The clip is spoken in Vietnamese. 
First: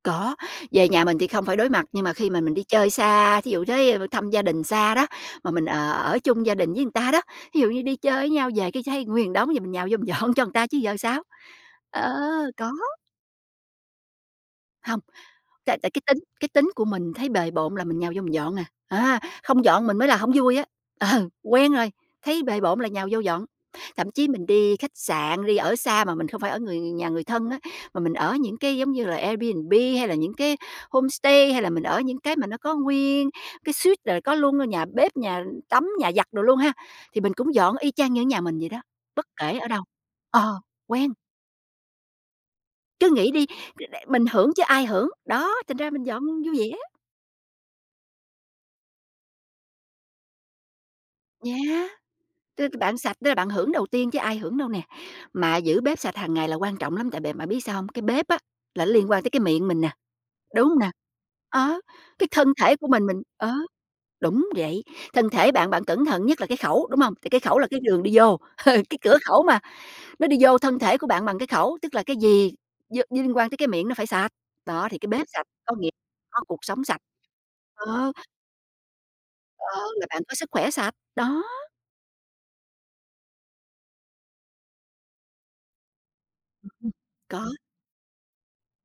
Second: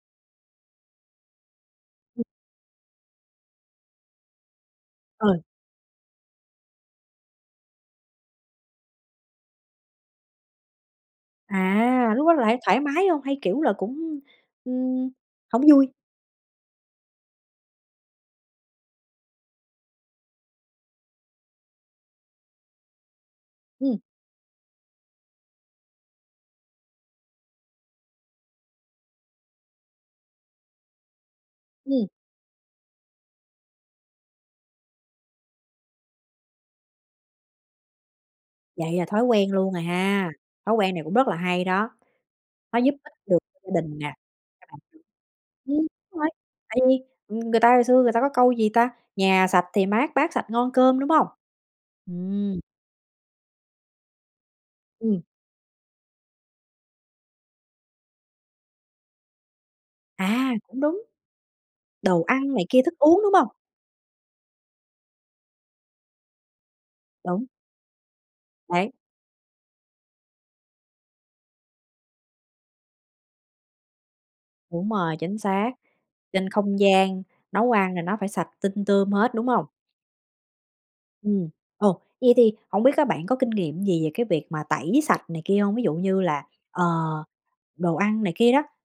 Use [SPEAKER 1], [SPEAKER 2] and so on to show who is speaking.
[SPEAKER 1] Có, về nhà mình thì không phải đối mặt, nhưng mà
[SPEAKER 2] Ừm.
[SPEAKER 1] khi mà mình đi chơi xa, thí dụ tới b thăm gia đình xa đó,
[SPEAKER 2] Ờ.
[SPEAKER 1] mà mình, ờ, ở chung gia đình với người ta đó, thí dụ như đi chơi với nhau về cái thấy nguyên đống, giờ mình nhào vô mình dọn cho người ta chứ giờ sao? Ờ,
[SPEAKER 2] À, lúc đó lại
[SPEAKER 1] có.
[SPEAKER 2] thoải mái hông hay, kiểu là, cũng,
[SPEAKER 1] Hông.
[SPEAKER 2] ừm, hổng
[SPEAKER 1] Tại tại
[SPEAKER 2] vui?
[SPEAKER 1] cái tính cái tính của mình thấy bề bộn là mình nhào vô mình dọn à. À, không dọn mình mới là hông vui á. Ờ, quen rồi, thấy bề bộn là nhào vô dọn.
[SPEAKER 2] Ừm.
[SPEAKER 1] Thậm chí mình đi khách sạn, đi ở xa mà mình không phải ở người nhà người thân á, mà mình ở những cái giống như là Airbnb hay là những cái homestay hay là mình ở
[SPEAKER 2] Ừm.
[SPEAKER 1] những cái mà nó có nguyên cái suite là có luôn nhà bếp, nhà tắm, nhà giặt đồ luôn ha, thì mình cũng dọn y chang như ở nhà mình vậy đó.
[SPEAKER 2] Vậy là thói
[SPEAKER 1] Bất
[SPEAKER 2] quen
[SPEAKER 1] kể ở
[SPEAKER 2] luôn
[SPEAKER 1] đâu.
[SPEAKER 2] rồi ha.
[SPEAKER 1] Ờ,
[SPEAKER 2] Thói quen này
[SPEAKER 1] quen.
[SPEAKER 2] cũng rất là hay đó, nó giúp
[SPEAKER 1] Cứ
[SPEAKER 2] ích
[SPEAKER 1] nghĩ
[SPEAKER 2] được
[SPEAKER 1] đi,
[SPEAKER 2] gia đình
[SPEAKER 1] [unintelligible]
[SPEAKER 2] nè.
[SPEAKER 1] mình hưởng chứ ai
[SPEAKER 2] [unintelligible]
[SPEAKER 1] hưởng, đó, thành
[SPEAKER 2] Ừm,
[SPEAKER 1] ra mình
[SPEAKER 2] đúng
[SPEAKER 1] dọn
[SPEAKER 2] rồi.
[SPEAKER 1] vui vẻ.
[SPEAKER 2] Tại vì, ừm, người ta hồi xưa người ta có câu, gì ta, "Nhà sạch thì mát, bát sạch ngon cơm", đúng hông?
[SPEAKER 1] Yeah!
[SPEAKER 2] Ừm.
[SPEAKER 1] Tức bạn sạch tức là bạn hưởng đầu tiên chứ ai hưởng đâu nè.
[SPEAKER 2] Ừm.
[SPEAKER 1] Mà giữ bếp sạch hàng ngày là quan trọng lắm, tại bạn bạn biết sao hông? Cái bếp á là nó liên quan tới cái miệng mình nè,
[SPEAKER 2] À,
[SPEAKER 1] đúng hông
[SPEAKER 2] cũng
[SPEAKER 1] nè?
[SPEAKER 2] đúng.
[SPEAKER 1] Á,
[SPEAKER 2] Đồ
[SPEAKER 1] cái thân
[SPEAKER 2] ăn này
[SPEAKER 1] thể
[SPEAKER 2] kia,
[SPEAKER 1] của
[SPEAKER 2] thức
[SPEAKER 1] mình,
[SPEAKER 2] uống,
[SPEAKER 1] mình
[SPEAKER 2] đúng hông?
[SPEAKER 1] ờ, đúng vậy. Thân thể bạn bạn cẩn thận nhất là cái khẩu, đúng hông? Tại cái
[SPEAKER 2] Đúng.
[SPEAKER 1] khẩu là cái đường đi vô,
[SPEAKER 2] Đấy.
[SPEAKER 1] cái cửa khẩu mà. Nó đi vô thân thể của bạn bằng cái khẩu, tức là cái gì vô như liên quan tới cái miệng nó phải sạch. Đó,
[SPEAKER 2] Đúng
[SPEAKER 1] thì cái
[SPEAKER 2] rồi,
[SPEAKER 1] bếp
[SPEAKER 2] chính
[SPEAKER 1] sạch,
[SPEAKER 2] xác.
[SPEAKER 1] có nghĩa có
[SPEAKER 2] Trên
[SPEAKER 1] cuộc
[SPEAKER 2] không
[SPEAKER 1] sống sạch.
[SPEAKER 2] gian nấu ăn là
[SPEAKER 1] Ờ.
[SPEAKER 2] nó phải sạch tinh tươm hết, đúng hông?
[SPEAKER 1] Ờ, là bạn có sức khỏe sạch. Đó!
[SPEAKER 2] Ừm. Ồ, vậy thì hổng biết á, bạn có kinh nghiệm gì về cái việc mà tẩy sạch này kia hông, ví dụ như là, ờ,
[SPEAKER 1] [unintelligible] Có.
[SPEAKER 2] đồ ăn này kia đó?